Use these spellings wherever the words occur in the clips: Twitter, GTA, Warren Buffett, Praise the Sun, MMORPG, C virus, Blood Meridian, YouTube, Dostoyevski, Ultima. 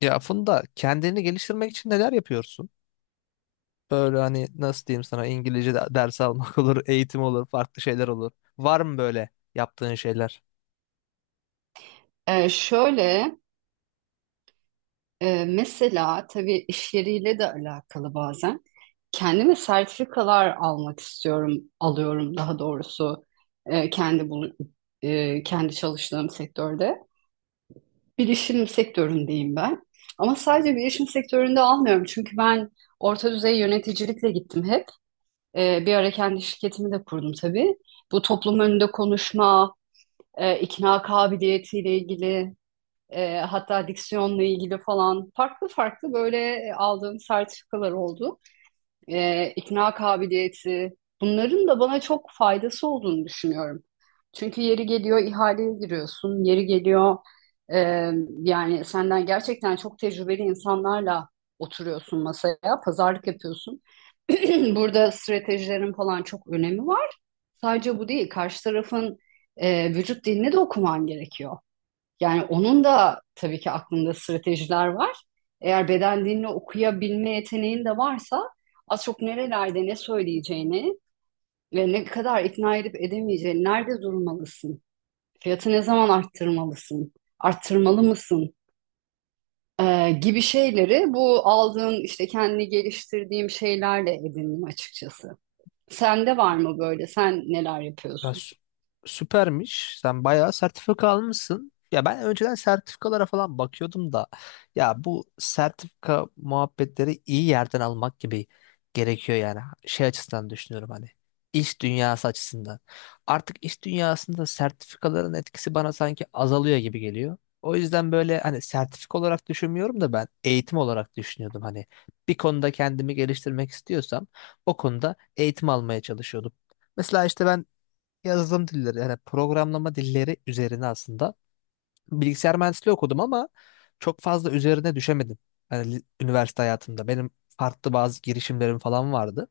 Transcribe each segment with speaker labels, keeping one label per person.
Speaker 1: Ya Funda, kendini geliştirmek için neler yapıyorsun? Böyle hani nasıl diyeyim sana, İngilizce ders almak olur, eğitim olur, farklı şeyler olur. Var mı böyle yaptığın şeyler?
Speaker 2: Şöyle, mesela tabii iş yeriyle de alakalı bazen. Kendime sertifikalar almak istiyorum, alıyorum daha doğrusu e, kendi bulu- kendi çalıştığım sektörde. Bilişim sektöründeyim ben. Ama sadece bilişim sektöründe almıyorum çünkü ben orta düzey yöneticilikle gittim hep. Bir ara kendi şirketimi de kurdum tabii. Bu toplum önünde konuşma, ikna kabiliyetiyle ilgili, hatta diksiyonla ilgili falan farklı farklı böyle aldığım sertifikalar oldu. E, ikna kabiliyeti bunların da bana çok faydası olduğunu düşünüyorum. Çünkü yeri geliyor ihaleye giriyorsun, yeri geliyor, e, yani senden gerçekten çok tecrübeli insanlarla oturuyorsun masaya, pazarlık yapıyorsun. Burada stratejilerin falan çok önemi var. Sadece bu değil, karşı tarafın vücut dilini de okuman gerekiyor. Yani onun da tabii ki aklında stratejiler var. Eğer beden dilini okuyabilme yeteneğin de varsa az çok nerelerde ne söyleyeceğini ve ne kadar ikna edip edemeyeceğini, nerede durmalısın, fiyatı ne zaman arttırmalısın, arttırmalı mısın, gibi şeyleri bu aldığın işte kendini geliştirdiğim şeylerle edindim açıkçası. Sende var mı böyle? Sen neler
Speaker 1: Ya
Speaker 2: yapıyorsun?
Speaker 1: sü- Süpermiş. Sen bayağı sertifika almışsın. Ya ben önceden sertifikalara falan bakıyordum da, ya bu sertifika muhabbetleri iyi yerden almak gibi gerekiyor yani. Şey açısından düşünüyorum, hani iş dünyası açısından. Artık iş dünyasında sertifikaların etkisi bana sanki azalıyor gibi geliyor. O yüzden böyle hani sertifika olarak düşünmüyorum da, ben eğitim olarak düşünüyordum. Hani bir konuda kendimi geliştirmek istiyorsam o konuda eğitim almaya çalışıyordum. Mesela işte ben yazılım dilleri, yani programlama dilleri üzerine aslında, bilgisayar mühendisliği okudum ama çok fazla üzerine düşemedim. Yani üniversite hayatımda benim farklı bazı girişimlerim falan vardı.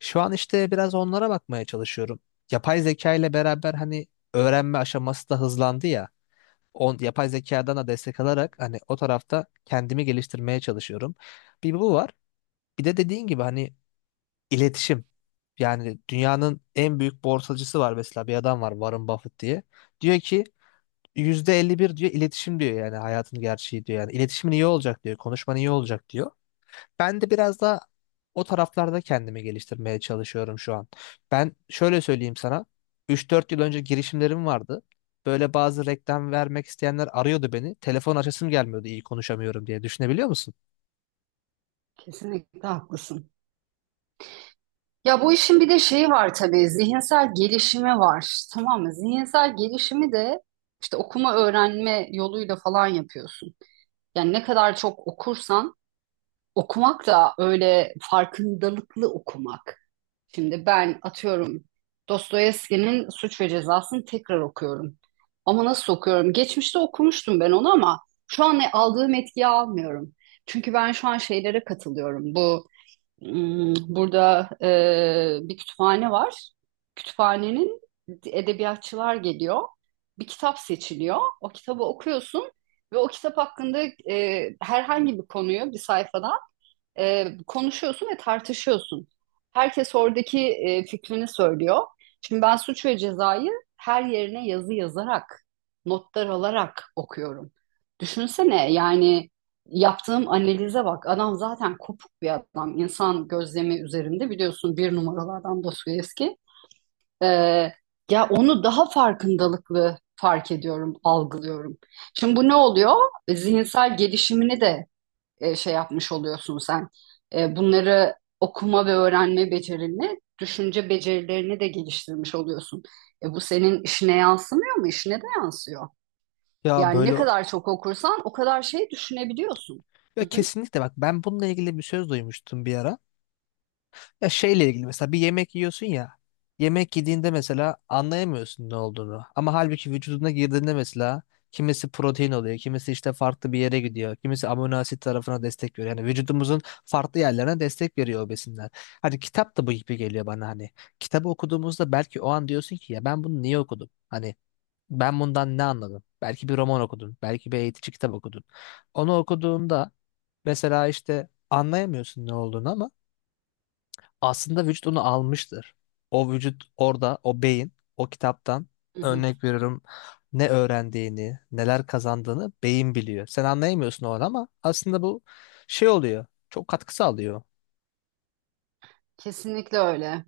Speaker 1: Şu an işte biraz onlara bakmaya çalışıyorum. Yapay zeka ile beraber hani öğrenme aşaması da hızlandı ya. On, yapay zekadan da destek alarak hani o tarafta kendimi geliştirmeye çalışıyorum. Bir bu var. Bir de dediğin gibi hani İletişim. Yani dünyanın en büyük borsacısı var mesela, bir adam var Warren Buffett diye. Diyor ki %51 diyor iletişim diyor, yani hayatın gerçeği diyor. Yani iletişimin iyi olacak diyor. Konuşman iyi olacak diyor. Ben de biraz da o taraflarda kendimi geliştirmeye çalışıyorum şu an. Ben şöyle söyleyeyim sana. 3 4 yıl önce girişimlerim vardı. Böyle bazı reklam vermek isteyenler arıyordu beni. Telefon açasım gelmiyordu, iyi konuşamıyorum diye. Düşünebiliyor musun?
Speaker 2: Kesinlikle haklısın. Ya bu işin bir de şeyi var tabii, zihinsel gelişimi var. Tamam mı? Zihinsel gelişimi de işte okuma öğrenme yoluyla falan yapıyorsun. Yani ne kadar çok okursan, okumak da öyle farkındalıklı okumak. Şimdi ben atıyorum, Dostoyevski'nin Suç ve Cezası'nı tekrar okuyorum. Ama nasıl okuyorum? Geçmişte okumuştum ben onu ama şu an aldığım etkiyi almıyorum. Çünkü ben şu an şeylere katılıyorum. Burada bir kütüphane var. Kütüphanenin edebiyatçılar geliyor. Bir kitap seçiliyor. O kitabı okuyorsun ve o kitap hakkında herhangi bir konuyu bir sayfada konuşuyorsun ve tartışıyorsun. Herkes oradaki fikrini söylüyor. Şimdi ben Suç ve Ceza'yı her yerine yazı yazarak, notlar alarak okuyorum. Düşünsene yani, yaptığım analize bak. Adam zaten kopuk bir adam. İnsan gözlemi üzerinde biliyorsun bir numaralardan Dostoyevski. E, Ya onu daha farkındalıklı fark ediyorum, algılıyorum. Şimdi bu ne oluyor? Zihinsel gelişimini de şey yapmış oluyorsun sen. Bunları okuma ve öğrenme becerini, düşünce becerilerini de geliştirmiş oluyorsun. Bu senin işine yansımıyor mu? İşine de yansıyor.
Speaker 1: Ya
Speaker 2: Yani ne
Speaker 1: böyle,
Speaker 2: kadar çok okursan o kadar şey düşünebiliyorsun.
Speaker 1: ya
Speaker 2: Hı hı,
Speaker 1: kesinlikle, bak ben bununla ilgili bir söz duymuştum bir ara. Ya şeyle ilgili, mesela bir yemek yiyorsun ya. Yemek yediğinde mesela anlayamıyorsun ne olduğunu. Ama halbuki vücuduna girdiğinde mesela kimisi protein oluyor, kimisi işte farklı bir yere gidiyor, kimisi amino asit tarafına destek veriyor. Yani vücudumuzun farklı yerlerine destek veriyor o besinler. Hani kitap da bu gibi geliyor bana, hani kitabı okuduğumuzda belki o an diyorsun ki ya ben bunu niye okudum? Hani ben bundan ne anladım? Belki bir roman okudun, belki bir eğitici kitap okudun. Onu okuduğunda mesela işte anlayamıyorsun ne olduğunu, ama aslında vücut onu almıştır. O vücut orada, o beyin, o kitaptan,
Speaker 2: hı hı.
Speaker 1: örnek veriyorum, ne öğrendiğini, neler kazandığını beyin biliyor. Sen anlayamıyorsun o an ama aslında bu şey oluyor. Çok katkı sağlıyor.
Speaker 2: Kesinlikle öyle.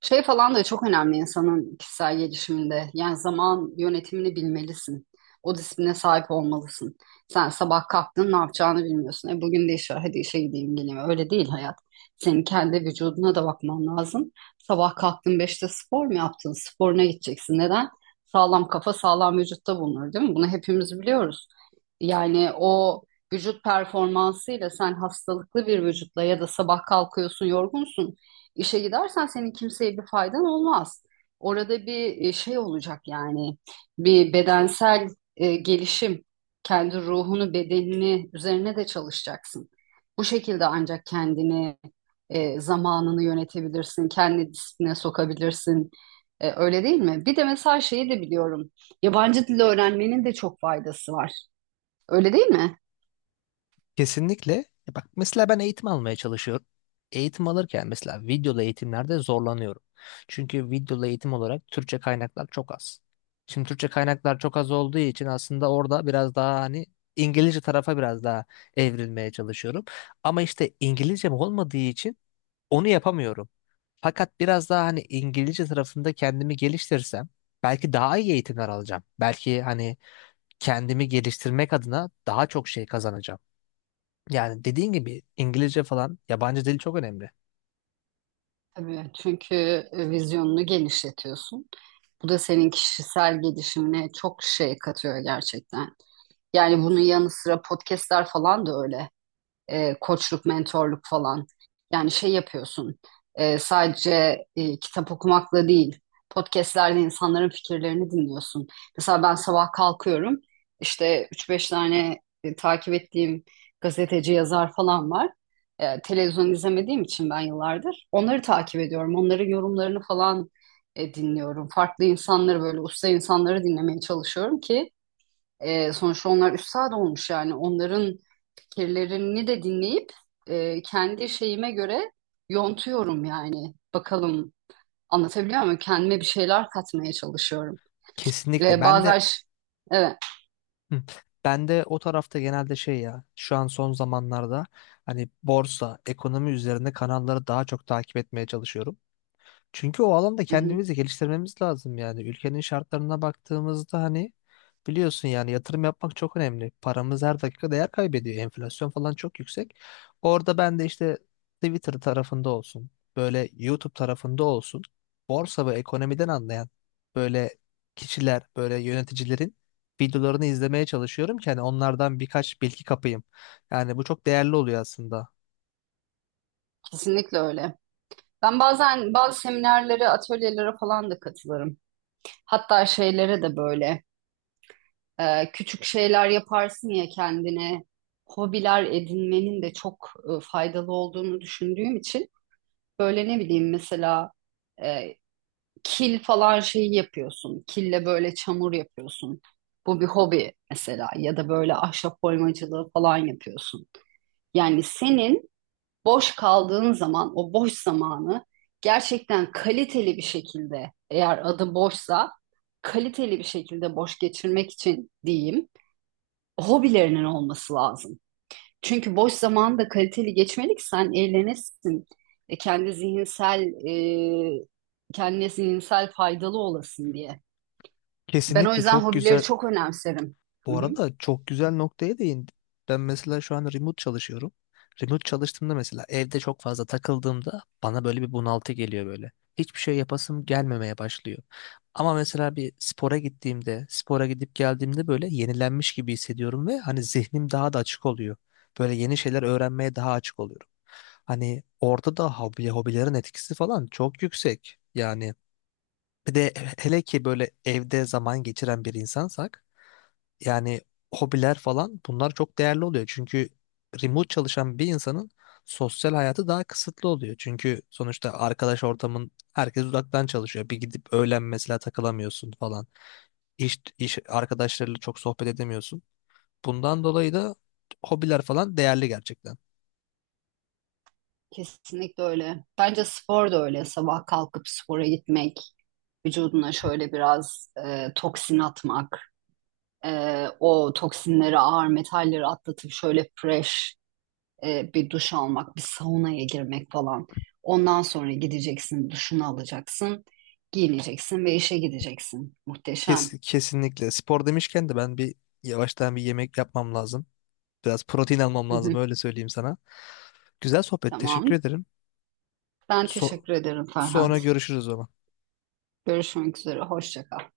Speaker 2: Şey falan da çok önemli insanın kişisel gelişiminde. Yani zaman yönetimini bilmelisin. O disipline sahip olmalısın. Sen sabah kalktın ne yapacağını bilmiyorsun. E, bugün de iş var, hadi işe gideyim geleyim. Öyle değil hayat. Senin kendi vücuduna da bakman lazım. Sabah kalktın 5'te spor mu yaptın? Sporuna gideceksin. Neden? Sağlam kafa sağlam vücutta bulunur, değil mi? Bunu hepimiz biliyoruz. Yani o vücut performansıyla, sen hastalıklı bir vücutla ya da sabah kalkıyorsun yorgunsun, İşe gidersen senin kimseye bir faydan olmaz. Orada bir şey olacak yani, bir bedensel gelişim, kendi ruhunu, bedenini üzerine de çalışacaksın. Bu şekilde ancak kendini, zamanını yönetebilirsin, kendi disipline sokabilirsin. Öyle değil mi? Bir de mesela şeyi de biliyorum. Yabancı dil öğrenmenin de çok faydası var. Öyle değil mi?
Speaker 1: Kesinlikle. Ya bak mesela ben eğitim almaya çalışıyorum. Eğitim alırken mesela videolu eğitimlerde zorlanıyorum. Çünkü videolu eğitim olarak Türkçe kaynaklar çok az. Şimdi Türkçe kaynaklar çok az olduğu için aslında orada biraz daha hani İngilizce tarafa biraz daha evrilmeye çalışıyorum. Ama işte İngilizcem olmadığı için onu yapamıyorum. Fakat biraz daha hani İngilizce tarafında kendimi geliştirsem belki daha iyi eğitimler alacağım. Belki hani kendimi geliştirmek adına daha çok şey kazanacağım. Yani dediğin gibi İngilizce falan, yabancı dil çok önemli.
Speaker 2: Tabii, çünkü vizyonunu genişletiyorsun. Bu da senin kişisel gelişimine çok şey katıyor gerçekten. Yani bunun yanı sıra podcastler falan da öyle, koçluk, mentorluk falan. Yani şey yapıyorsun, sadece kitap okumakla değil, podcastlerde insanların fikirlerini dinliyorsun. Mesela ben sabah kalkıyorum, işte üç beş tane takip ettiğim gazeteci, yazar falan var. Televizyon izlemediğim için ben yıllardır onları takip ediyorum, onların yorumlarını falan dinliyorum. Farklı insanları, böyle usta insanları dinlemeye çalışıyorum ki sonuçta onlar üstad olmuş yani, onların fikirlerini de dinleyip kendi şeyime göre yontuyorum yani. Bakalım, anlatabiliyor muyum? Kendime bir şeyler katmaya çalışıyorum.
Speaker 1: Kesinlikle.
Speaker 2: E,
Speaker 1: Ben de
Speaker 2: bazen ş- evet
Speaker 1: hı, ben de o tarafta genelde şey, ya şu an son zamanlarda hani borsa, ekonomi üzerine kanalları daha çok takip etmeye çalışıyorum. Çünkü o alanda
Speaker 2: hı hı,
Speaker 1: kendimizi geliştirmemiz lazım yani. Ülkenin şartlarına baktığımızda hani, biliyorsun yani, yatırım yapmak çok önemli. Paramız her dakika değer kaybediyor. Enflasyon falan çok yüksek. Orada ben de işte Twitter tarafında olsun, böyle YouTube tarafında olsun, borsa ve ekonomiden anlayan böyle kişiler, böyle yöneticilerin videolarını izlemeye çalışıyorum ki hani onlardan birkaç bilgi kapayım. Yani bu çok değerli oluyor aslında.
Speaker 2: kesinlikle öyle. Ben bazen bazı seminerlere, atölyelere falan da katılırım. Hatta şeylere de böyle, küçük şeyler yaparsın ya kendine. Hobiler edinmenin de çok faydalı olduğunu düşündüğüm için. Böyle ne bileyim, mesela e, kil falan şeyi yapıyorsun. Kille böyle çamur yapıyorsun. Bu bir hobi mesela, ya da böyle ahşap oymacılığı falan yapıyorsun. Yani senin boş kaldığın zaman, o boş zamanı gerçekten kaliteli bir şekilde, eğer adı boşsa kaliteli bir şekilde boş geçirmek için diyeyim, hobilerinin olması lazım. Çünkü boş zamanı da kaliteli geçmeli ki sen eğlenesin. E, kendi zihinsel e, kendine zihinsel faydalı olasın diye. Ben o
Speaker 1: Kesinlikle
Speaker 2: yüzden
Speaker 1: çok
Speaker 2: hobileri
Speaker 1: güzel.
Speaker 2: çok önemserim. Hı
Speaker 1: Bu
Speaker 2: hı.
Speaker 1: arada çok güzel noktaya değindin. Ben mesela şu an remote çalışıyorum. Remote çalıştığımda mesela evde çok fazla takıldığımda bana böyle bir bunaltı geliyor böyle. Hiçbir şey yapasım gelmemeye başlıyor. Ama mesela bir spora gittiğimde, spora gidip geldiğimde böyle yenilenmiş gibi hissediyorum ve hani zihnim daha da açık oluyor. Böyle yeni şeyler öğrenmeye daha açık oluyorum. Hani orada da hobilerin etkisi falan çok yüksek. Yani bir de, hele ki böyle evde zaman geçiren bir insansak, yani hobiler falan, bunlar çok değerli oluyor. Çünkü remote çalışan bir insanın sosyal hayatı daha kısıtlı oluyor. Çünkü sonuçta arkadaş ortamın, herkes uzaktan çalışıyor. Bir gidip öğlen mesela takılamıyorsun falan. İş arkadaşlarıyla çok sohbet edemiyorsun. Bundan dolayı da hobiler falan değerli gerçekten.
Speaker 2: Kesinlikle öyle. Bence spor da öyle. Sabah kalkıp spora gitmek, vücuduna şöyle biraz toksin atmak, o toksinleri, ağır metalleri atlatıp şöyle fresh, bir duş almak, bir saunaya girmek falan. Ondan sonra gideceksin, duşunu alacaksın, giyineceksin ve işe gideceksin. Muhteşem.
Speaker 1: Kesinlikle. Spor demişken de ben bir, yavaştan bir yemek yapmam lazım. Biraz protein almam
Speaker 2: Hı
Speaker 1: lazım,
Speaker 2: hı.
Speaker 1: öyle söyleyeyim sana. Güzel sohbet. Teşekkür
Speaker 2: Tamam.
Speaker 1: ederim.
Speaker 2: Ben
Speaker 1: So-
Speaker 2: teşekkür ederim
Speaker 1: Sonra
Speaker 2: Ferhat.
Speaker 1: görüşürüz o zaman.
Speaker 2: Görüşmek üzere. Hoşça kal.